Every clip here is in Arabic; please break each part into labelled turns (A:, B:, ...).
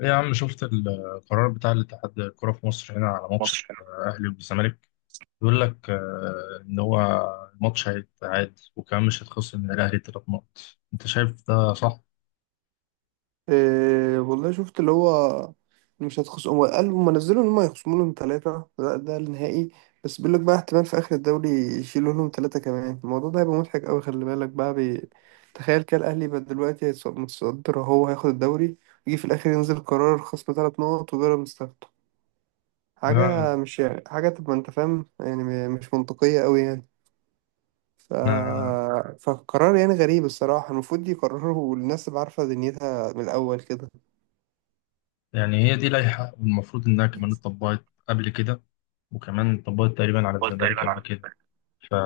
A: ايه يا عم، شفت القرار بتاع الاتحاد الكرة في مصر هنا على ماتش
B: مصر يعني.
A: الأهلي والزمالك؟ بيقول لك إن هو الماتش هيتعاد، وكمان مش هيتخصم من الأهلي تلات نقط. أنت شايف ده صح؟
B: إيه والله شفت اللي هو مش هتخصم. هو قال هم نزلوا ان هم هيخصموا لهم 3. ده النهائي. بس بيقول لك بقى احتمال في اخر الدوري يشيلوا لهم 3 كمان. الموضوع ده هيبقى مضحك قوي. خلي بالك بقى تخيل كده الاهلي بقى دلوقتي متصدر، هو هياخد الدوري، يجي في الاخر ينزل قرار خصم 3 نقط وبيراميدز تاخده.
A: لا.
B: حاجة مش يعني حاجة تبقى انت فاهم، يعني مش منطقية قوي يعني. ف...
A: أنا
B: فقرار يعني غريب الصراحة. المفروض يقرروا الناس اللي عارفة دنيتها من الأول كده.
A: يعني هي دي لائحة، والمفروض إنها كمان اتطبقت قبل كده، وكمان اتطبقت تقريبا على
B: هو
A: الزمالك
B: تقريبا
A: قبل
B: على
A: كده. فا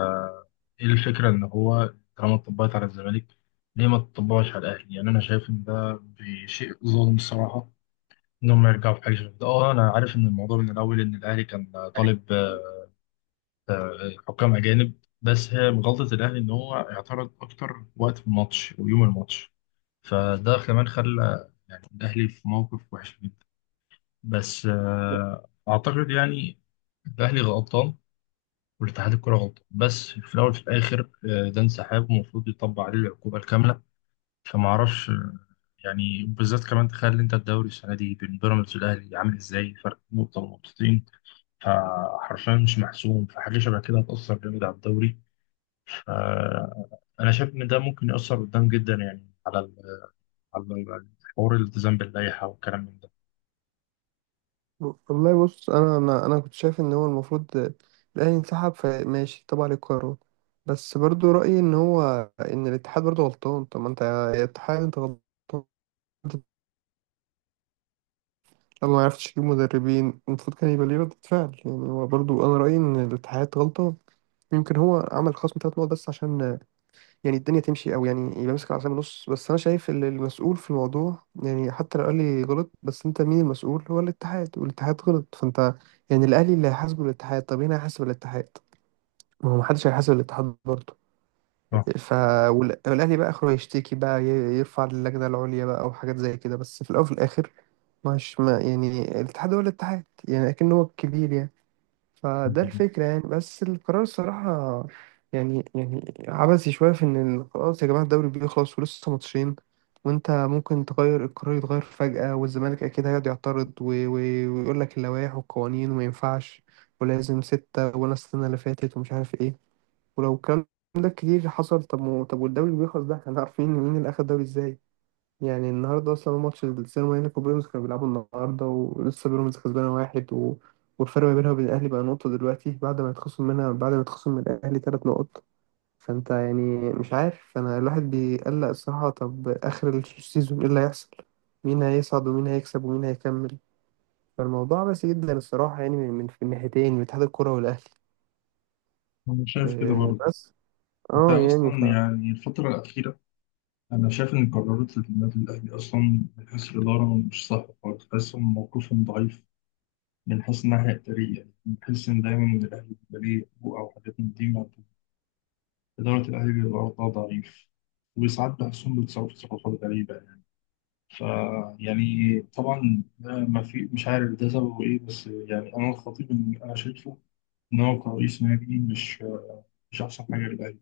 A: إيه الفكرة؟ إن هو طالما اتطبقت على الزمالك، ليه ما تطبقش على الأهلي؟ يعني أنا شايف إن ده بشيء ظلم الصراحة، انهم يرجعوا في حاجه شبه كده. اه، انا عارف ان الموضوع من الاول ان الاهلي كان
B: الأهلي.
A: طالب حكام اجانب، بس هي غلطه الاهلي ان هو اعترض اكتر وقت في الماتش ويوم الماتش. فده كمان خلى يعني الاهلي في موقف وحش جدا. بس
B: لا،
A: اعتقد يعني الاهلي غلطان والاتحاد الكره غلطان، بس في الاول في الاخر ده انسحاب ومفروض يطبق عليه العقوبه الكامله. فما اعرفش يعني بالذات كمان تخيل انت الدوري السنه دي بين بيراميدز والاهلي عامل ازاي، فرق نقطه ونقطتين. فحرفيا مش محسوم، فحاجة شبه كده هتأثر جامد على الدوري. فأنا شايف إن ده ممكن يأثر قدام جدا يعني على على حوار الالتزام باللائحة والكلام من ده.
B: والله بص، انا كنت شايف ان هو المفروض الاهلي انسحب، فماشي تبع للقرار. بس برضو رايي ان هو ان الاتحاد برضو غلطان. طب ما انت يا اتحاد انت غلطان. لو ما عرفتش تجيب مدربين المفروض كان يبقى ليه ردة فعل. يعني هو برضو انا رايي ان الاتحاد غلطان. يمكن هو عمل خصم 3 نقط بس عشان يعني الدنيا تمشي، او يعني يبقى ماسك العصايه من النص. بس انا شايف ان المسؤول في الموضوع، يعني حتى لو الاهلي غلط، بس انت مين المسؤول؟ هو الاتحاد، والاتحاد غلط. فانت يعني الاهلي اللي هيحاسبه الاتحاد، طب مين هيحاسب الاتحاد؟ ما هو محدش هيحاسب الاتحاد برضه.
A: آه.
B: ف والاهلي بقى اخره يشتكي بقى، يرفع للجنه العليا بقى او حاجات زي كده. بس في الاول وفي الاخر مش ما يعني الاتحاد، هو الاتحاد، يعني اكن هو الكبير يعني. فده الفكرة يعني. بس القرار الصراحة يعني يعني عبثي شوية، في إن خلاص يا جماعة الدوري بيخلص ولسه ماتشين وأنت ممكن تغير القرار، يتغير فجأة، والزمالك أكيد هيقعد يعترض ويقول لك اللوائح والقوانين وما ينفعش، ولازم ستة، ولا السنة اللي فاتت ومش عارف إيه. ولو الكلام ده كتير حصل، طب طب والدوري بيخلص، ده احنا عارفين مين اللي أخد الدوري إزاي. يعني النهارده اصلا هو ماتش السينما، هنا في بيراميدز كانوا بيلعبوا النهارده، ولسه بيراميدز كسبانه 1 والفرق ما بينها وبين الاهلي بقى نقطه دلوقتي بعد ما يتخصم منها، بعد ما يتخصم من الاهلي 3 نقط. فانت يعني مش عارف، انا الواحد بيقلق الصراحه. طب اخر السيزون ايه اللي هيحصل؟ مين هيصعد ومين هيكسب ومين هيكمل؟ فالموضوع بس جدا الصراحه، يعني من في الناحيتين، من اتحاد الكره والاهلي.
A: أنا شايف كده
B: مم. آه،
A: برضه.
B: بس
A: أنت
B: اه
A: أصلا
B: يعني ف.
A: يعني الفترة الأخيرة، أنا شايف إن قرارات النادي الأهلي أصلا من حيث الإدارة مش صح خالص، تحسهم موقفهم ضعيف. من حيث الناحية الإدارية يعني بحس إن دايما إن الأهلي بيبقى ليه حقوق أو حاجات من دي. إدارة الأهلي بيبقى برضه ضعيف، وساعات بحسهم بيتصرفوا تصرفات غريبة يعني. ف يعني طبعا ده ما في، مش عارف ده سببه إيه، بس يعني أنا الخطيب إن أنا شايفه إن هو كرئيس نادي مش أحسن حاجة للأهلي.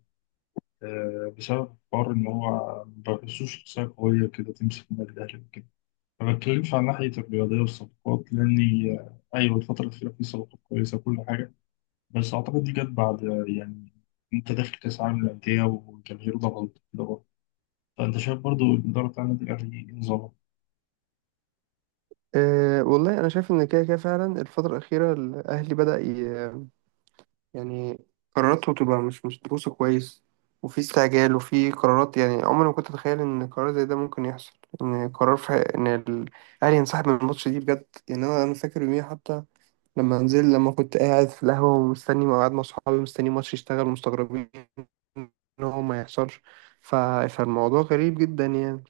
A: بسبب حوار إن هو ما بحسوش شخصية قوية كده تمسك النادي الأهلي وكده. ما بتكلمش عن ناحية الرياضية والصفقات، لأني أيوة الفترة الأخيرة في صفقات كويسة وكل حاجة، بس أعتقد دي جت بعد آه،، يعني أنت داخل كأس عالم للأندية والجماهير ضغط كده. فأنت شايف برضو الإدارة بتاع النادي الأهلي نظامه.
B: آه، والله انا شايف ان كده كده فعلا الفتره الاخيره الاهلي بدأ يعني قراراته بتبقى مش مدروسة كويس، وفي استعجال وفي قرارات. يعني عمري ما كنت أتخيل إن قرار زي ده ممكن يحصل، إن قرار في إن الأهلي ينسحب من الماتش دي بجد. يعني أنا فاكر يوميها حتى، لما نزل، لما كنت قاعد في القهوة ومستني، قاعد مع أصحابي مستني ماتش يشتغل ومستغربين إن هو ما يحصلش. ف... فالموضوع غريب جدا يعني.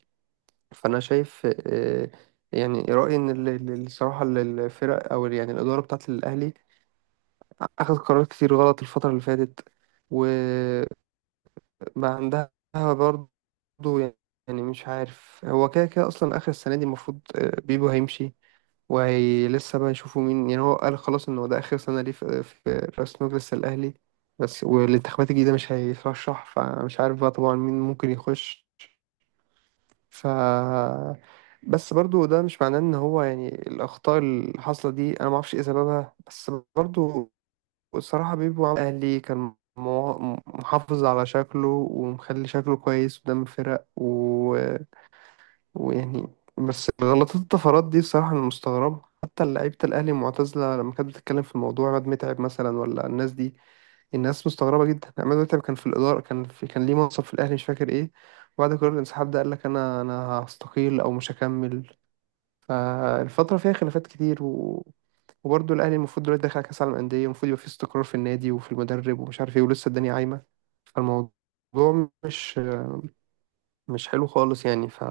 B: فأنا شايف، آه، يعني رأيي إن الصراحة الفرق، أو يعني الإدارة بتاعة الأهلي اخذ قرارات كتير غلط الفترة اللي فاتت، وبقى عندها برضه. يعني مش عارف، هو كده كده اصلا اخر السنة دي المفروض آه، بيبو هيمشي، وهي لسه بقى يشوفوا مين. يعني هو قال خلاص ان هو ده اخر سنة ليه في رئاسة مجلس الاهلي، بس والانتخابات الجديدة مش هيترشح، فمش عارف بقى طبعا مين ممكن يخش. ف، بس برضو ده مش معناه ان هو يعني الاخطاء اللي حاصله دي انا ما اعرفش ايه سببها، بس برضو. والصراحة بيبو عم أهلي كان محافظ على شكله ومخلي شكله كويس قدام الفرق ويعني. بس غلطات الطفرات دي بصراحة أنا مستغربها، حتى لعيبة الأهلي المعتزلة لما كانت بتتكلم في الموضوع، عماد متعب مثلا، ولا الناس دي. الناس مستغربة جدا. عماد متعب كان في الإدارة، كان في، كان ليه منصب في الأهلي مش فاكر إيه. وبعد قرار الانسحاب ده قال لك أنا هستقيل أو مش هكمل. فالفترة فيها خلافات كتير وبرضه الأهلي المفروض دلوقتي داخل على كأس العالم للأندية، المفروض يبقى فيه استقرار في النادي وفي المدرب ومش عارف ايه، ولسه الدنيا عايمة. فالموضوع مش مش حلو خالص يعني. ف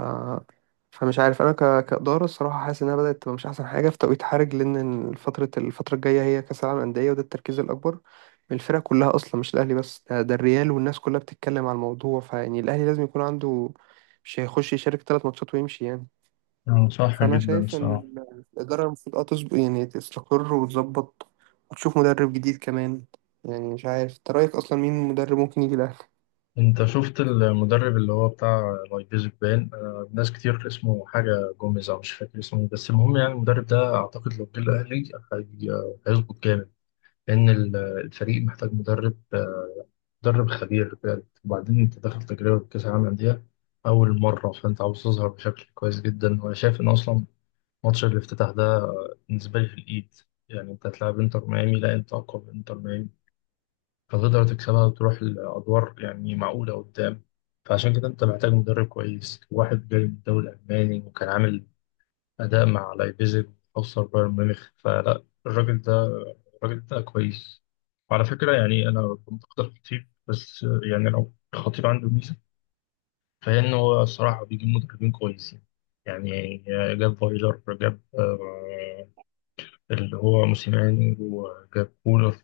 B: فمش عارف أنا كإدارة الصراحة حاسس إنها بدأت تبقى مش أحسن حاجة في توقيت حرج، لأن الفترة الجاية هي كأس العالم للأندية، وده التركيز الأكبر من الفرق كلها أصلا، مش الأهلي بس. ده الريال والناس كلها بتتكلم على الموضوع. فيعني الأهلي لازم يكون عنده، مش هيخش يشارك 3 ماتشات ويمشي يعني.
A: صح
B: فانا
A: جدا
B: شايف ان
A: الصراحة.
B: الاداره المفروض اه تظبط، يعني تستقر وتظبط، وتشوف مدرب جديد كمان. يعني مش عارف انت رايك اصلا مين مدرب ممكن يجي الاهلي.
A: انت شفت المدرب اللي هو بتاع لايبزيج؟ بان ناس كتير اسمه حاجة جوميز، او مش فاكر اسمه إيه، بس المهم يعني المدرب ده اعتقد لو جه الاهلي هيظبط جامد. لان الفريق محتاج مدرب مدرب خبير بجد. وبعدين انت داخل تجربة كأس العالم للأندية اول مرة، فانت عاوز تظهر بشكل كويس جدا. وانا شايف ان اصلا ماتش الافتتاح ده بالنسبة لي في الايد، يعني انت هتلاعب انتر ميامي، لا انت اقوى من انتر ميامي، فتقدر تكسبها وتروح لأدوار يعني معقولة قدام. فعشان كده أنت محتاج مدرب كويس، واحد جاي من الدوري الألماني وكان عامل أداء مع لايبزيج وخسر بايرن ميونخ، فلا الراجل ده كويس. وعلى فكرة يعني أنا كنت أختار خطيب، بس يعني لو الخطيب عنده ميزة فهي إن هو الصراحة بيجيب مدربين كويسين يعني. جاب فايلر، جاب اللي هو موسيماني، وجاب كولر.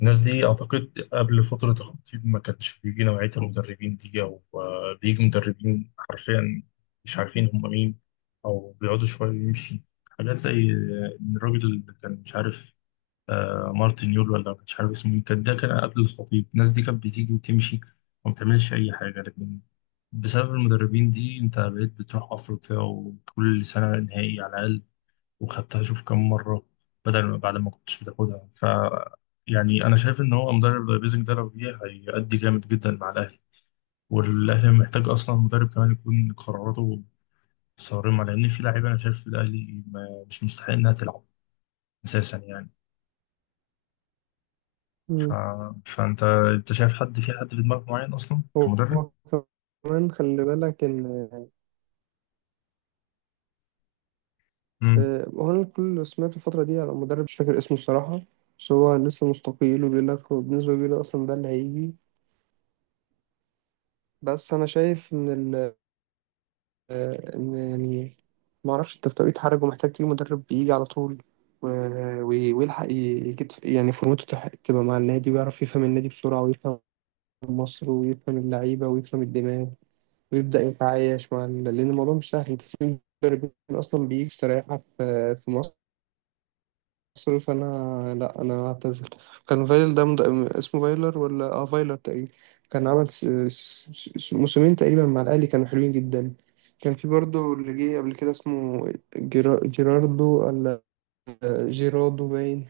A: الناس دي أعتقد قبل فترة الخطيب ما كانش بيجي نوعية المدربين دي، أو بيجي مدربين حرفيا مش عارفين هم مين، أو بيقعدوا شوية ويمشي. حاجات زي إن الراجل اللي كان مش عارف مارتن يول، ولا مش عارف اسمه مين، كان ده كان قبل الخطيب، الناس دي كانت بتيجي وتمشي وما بتعملش أي حاجة. لكن بسبب المدربين دي أنت بقيت بتروح أفريقيا وكل سنة نهائي على الأقل، وخدتها شوف كم مرة، بدل ما بعد ما كنتش بتاخدها. يعني أنا شايف إن هو مدرب زي بيزك ده لو جه هيأدي جامد جدا مع الأهلي. والأهلي محتاج أصلا مدرب كمان يكون قراراته صارمة، لأن في لعيبة أنا شايف في الأهلي ما- مش مستحق إنها تلعب أساسا يعني. ف...
B: مم.
A: فأنت شايف حد في، حد في دماغك معين أصلا
B: هو
A: كمدرب؟
B: هو كمان خلي بالك ان
A: امم
B: آه، هو انا كل اللي سمعته الفترة دي على مدرب مش فاكر اسمه الصراحة، بس هو لسه مستقيل وبيقول لك بالنسبة، بيقول لك اصلا ده اللي هيجي. بس انا شايف ان ال، آه، إن يعني ما أعرفش، أنت في طريقة حرج ومحتاج تجيب مدرب بيجي على طول و- ويلحق يجد يعني فورمته تبقى مع النادي، ويعرف يفهم النادي بسرعة ويفهم مصر ويفهم اللعيبة ويفهم الدماغ ويبدأ يتعايش مع لأن الموضوع مش سهل. أنت في مدربين أصلا بيجي يستريحك في مصر. سوري انا، لا انا هعتذر. كان فايل ده اسمه فايلر، ولا اه فايلر تقريبا. كان عمل موسمين تقريبا مع الاهلي كانوا حلوين جدا. كان في برضه اللي جه قبل كده اسمه جيراردو، ولا جيرادو باين.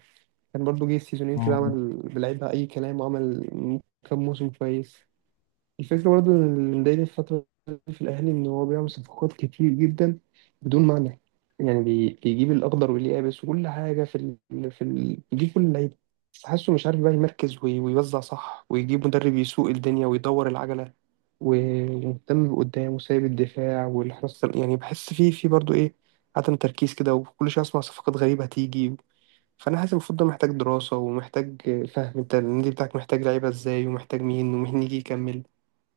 B: كان برضه جه سيزونين كده عمل بلعبها اي كلام، وعمل كام موسم كويس. الفكرة برضه إن اللي مضايقني الفترة دي في الأهلي إن هو بيعمل صفقات كتير جدا بدون معنى. يعني بيجيب الأخضر واليابس وكل حاجة في بيجيب كل اللعيبة. بس حاسه مش عارف بقى يمركز ويوزع صح، ويجيب مدرب يسوق الدنيا ويدور العجلة، و- ومهتم بقدام وسايب الدفاع والحراسة. يعني بحس فيه في برضه إيه، عدم تركيز كده، وكل شوية أسمع صفقات غريبة هتيجي. فأنا حاسس المفروض ده محتاج دراسة ومحتاج فهم، أنت النادي بتاعك محتاج لعيبة إزاي ومحتاج مين، ومين يجي يكمل،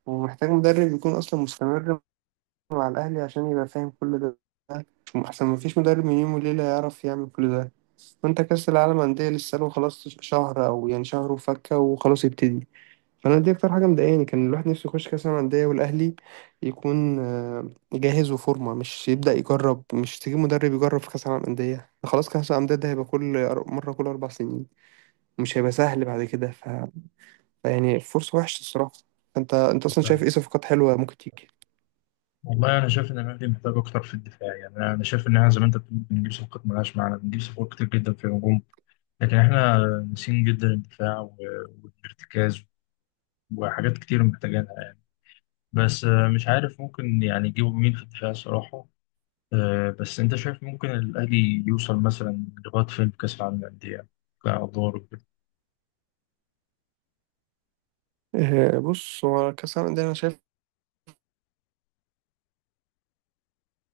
B: ومحتاج مدرب يكون أصلا مستمر مع الأهلي عشان يبقى فاهم كل ده. أحسن مفيش مدرب من يوم وليلة يعرف يعمل كل ده. وأنت كأس العالم أندية لسه له خلاص شهر، أو يعني شهر وفكة وخلاص يبتدي. فأنا دي أكتر حاجة مضايقاني. كان الواحد نفسه يخش كأس العالم أندية والأهلي يكون آه، جاهز وفورمة، مش يبدأ يجرب. مش تجيب مدرب يجرب في كأس العالم أندية. خلاص كأس العالم أندية ده هيبقى مرة كل 4 سنين، مش هيبقى سهل بعد كده. فيعني فرصة وحشة الصراحة. انت اصلا شايف ايه صفقات حلوه ممكن تيجي؟
A: والله انا شايف ان الاهلي محتاج اكتر في الدفاع. يعني انا شايف ان احنا زي ما انت بتقول بنجيب صفقات ملهاش معنى، بنجيب صفقات كتير جدا في الهجوم، لكن احنا ناسيين جدا الدفاع والارتكاز وحاجات كتير محتاجينها يعني. بس مش عارف ممكن يعني يجيبوا مين في الدفاع الصراحة. بس انت شايف ممكن الأهلي يوصل مثلا لغاية فين في كأس العالم للأندية، كأدوار وكده؟
B: آه، بص هو كأس العالم ده أنا شايفه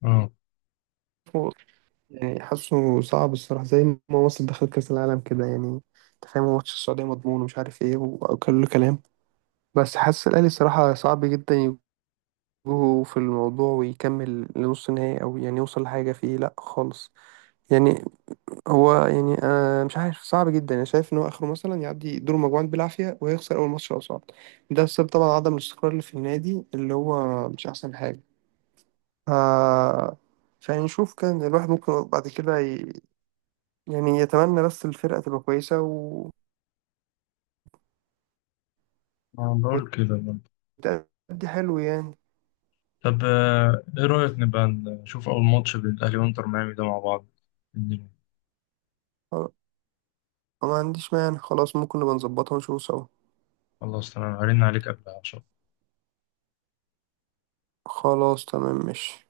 A: اه
B: يعني حاسه صعب الصراحة، زي ما مصر دخلت كأس العالم كده يعني. أنت فاهم هو ماتش السعودية مضمون ومش عارف إيه وكل كلام. بس حاسس الأهلي الصراحة صعب جدا يجوه في الموضوع ويكمل لنص نهائي، أو يعني يوصل لحاجة فيه لأ خالص يعني. هو يعني أنا مش عارف، صعب جدا. أنا شايف إن هو آخره مثلا يعدي دور المجموعات بالعافية ويخسر أول ماتش لو صعد. ده بسبب طبعا عدم الاستقرار اللي في النادي، اللي هو مش أحسن حاجة. آه، فنشوف. كان الواحد ممكن بعد كده يعني يتمنى بس الفرقة تبقى كويسة
A: بقول كده برضه.
B: وتأدي حلو يعني.
A: طب ايه رأيك نبقى نشوف أول ماتش بين الأهلي وإنتر ميامي ده مع بعض؟
B: خلاص، ما عنديش مانع. خلاص ممكن نبقى نظبطها ونشوف سوا.
A: خلاص تمام، هرن عليك قبلها عشان
B: خلاص تمام ماشي.